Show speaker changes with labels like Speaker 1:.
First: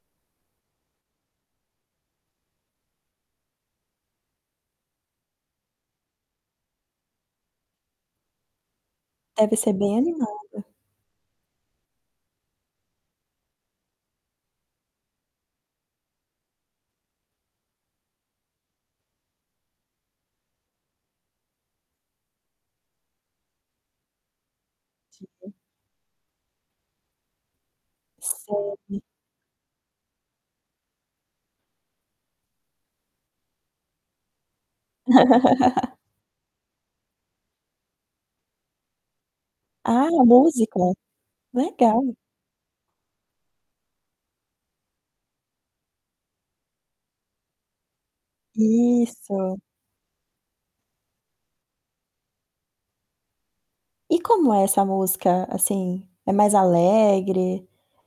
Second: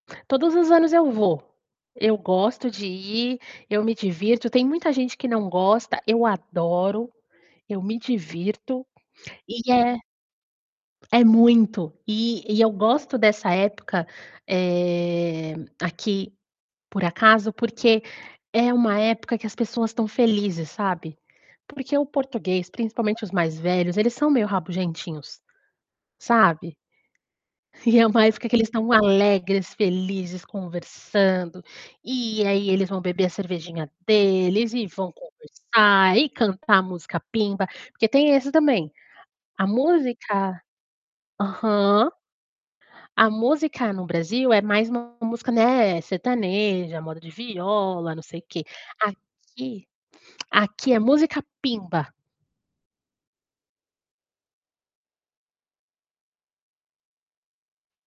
Speaker 1: Todos os anos eu vou. Eu gosto de ir, eu me divirto. Tem muita gente que não gosta. Eu adoro, eu me divirto,
Speaker 2: Deve
Speaker 1: e
Speaker 2: ser bem
Speaker 1: é
Speaker 2: animada.
Speaker 1: é muito. E e eu gosto dessa época, eh, aqui, por acaso, porque é uma época que as pessoas estão felizes, sabe. Porque o português, principalmente os mais velhos, eles são meio rabugentinhos,
Speaker 2: Tinho.
Speaker 1: sabe. E é uma época que eles estão
Speaker 2: Sei.
Speaker 1: alegres, felizes, conversando. E aí, eles vão beber a cervejinha deles e vão conversar e cantar a música pimba. Porque tem esse também a
Speaker 2: Ah,
Speaker 1: música
Speaker 2: música.
Speaker 1: aham.
Speaker 2: Legal.
Speaker 1: A música no Brasil é mais uma música, né, sertaneja, moda de viola, não sei quê.
Speaker 2: Isso.
Speaker 1: Aqui aqui é música pimba.
Speaker 2: E como é essa música, assim? É mais alegre?